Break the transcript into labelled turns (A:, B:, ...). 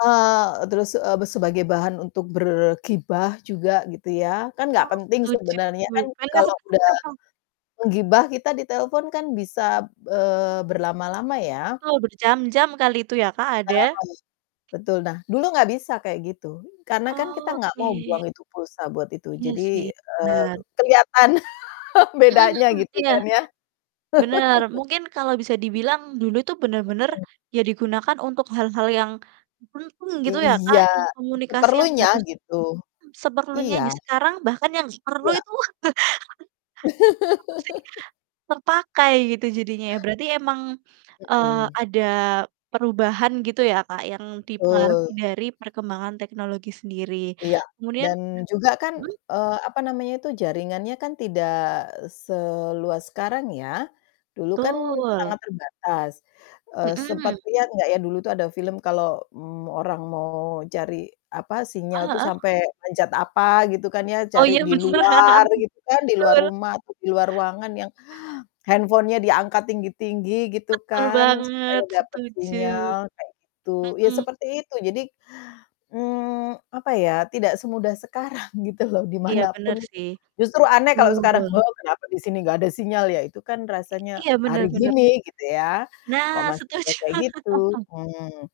A: Heeh, terus, eee, sebagai bahan untuk bergibah juga, gitu ya, kan nggak
B: Oh,
A: penting
B: setuju,
A: sebenarnya kan,
B: padahal
A: kalau udah menggibah, kita ditelepon kan, bisa, eee, berlama-lama ya.
B: Betul, berjam-jam kali itu ya, Kak,
A: Nah,
B: ada.
A: betul, nah, dulu nggak bisa kayak gitu, karena kan kita
B: Oh,
A: nggak mau
B: oke.
A: buang itu pulsa buat itu,
B: Iya
A: jadi,
B: sih,
A: eee,
B: bener.
A: keliatan
B: Mhm
A: bedanya,
B: mhm,
A: gitu
B: iya,
A: kan, ya.
B: bener, mungkin kalau bisa dibilang dulu tuh bener-bener,
A: Mhm.
B: ya digunakan untuk hal-hal yang cukup penting, gitu ya, Kak,
A: Iya,
B: yang komunikasi yang
A: seperlunya
B: harus
A: gitu,
B: seperlunya
A: iya.
B: aja, sekarang bahkan yang perlu
A: Iya.
B: itu, apa sih, terpakai gitu jadinya ya, berarti emang, eee,
A: Mhm.
B: ada perubahan, gitu ya, Kak, yang dipengaruhi
A: Betul.
B: dari perkembangan teknologi sendiri.
A: Iya,
B: Kemudian
A: dan juga kan,
B: mmm?
A: eee, apa namanya tuh, jaringannya kan tidak, eee, seluas sekarang ya. Dulu kan
B: Tul.
A: sangat terbatas, eee, sempet
B: Mhm.
A: lihat nggak ya, dulu tuh ada film kalau, mmm, orang mau cari, apa, sinyal
B: Heeh
A: tuh
B: heeh.
A: sampai manjat apa gitu kan ya,
B: Oh,
A: cari
B: iya,
A: di
B: benar,
A: luar gitu kan, di luar
B: tul.
A: rumah, atau di luar ruangan yang handphone-nya diangkat tinggi-tinggi gitu
B: Betul
A: kan, supaya
B: banget,
A: dapat
B: setuju,
A: sinyal, kayak gitu, ya
B: mhm.
A: seperti itu. Jadi, mmm, apa ya, tidak semudah sekarang, gitu loh, di
B: Iya,
A: manapun
B: bener
A: itu,
B: sih.
A: justru aneh kalau sekarang
B: Tul.
A: kenapa di sini nggak ada sinyal ya, itu kan rasanya
B: I iya,
A: hari
B: bener bener.
A: gini, gitu ya, kok
B: Nah,
A: masih ada
B: setuju.
A: kayak gitu, mmm.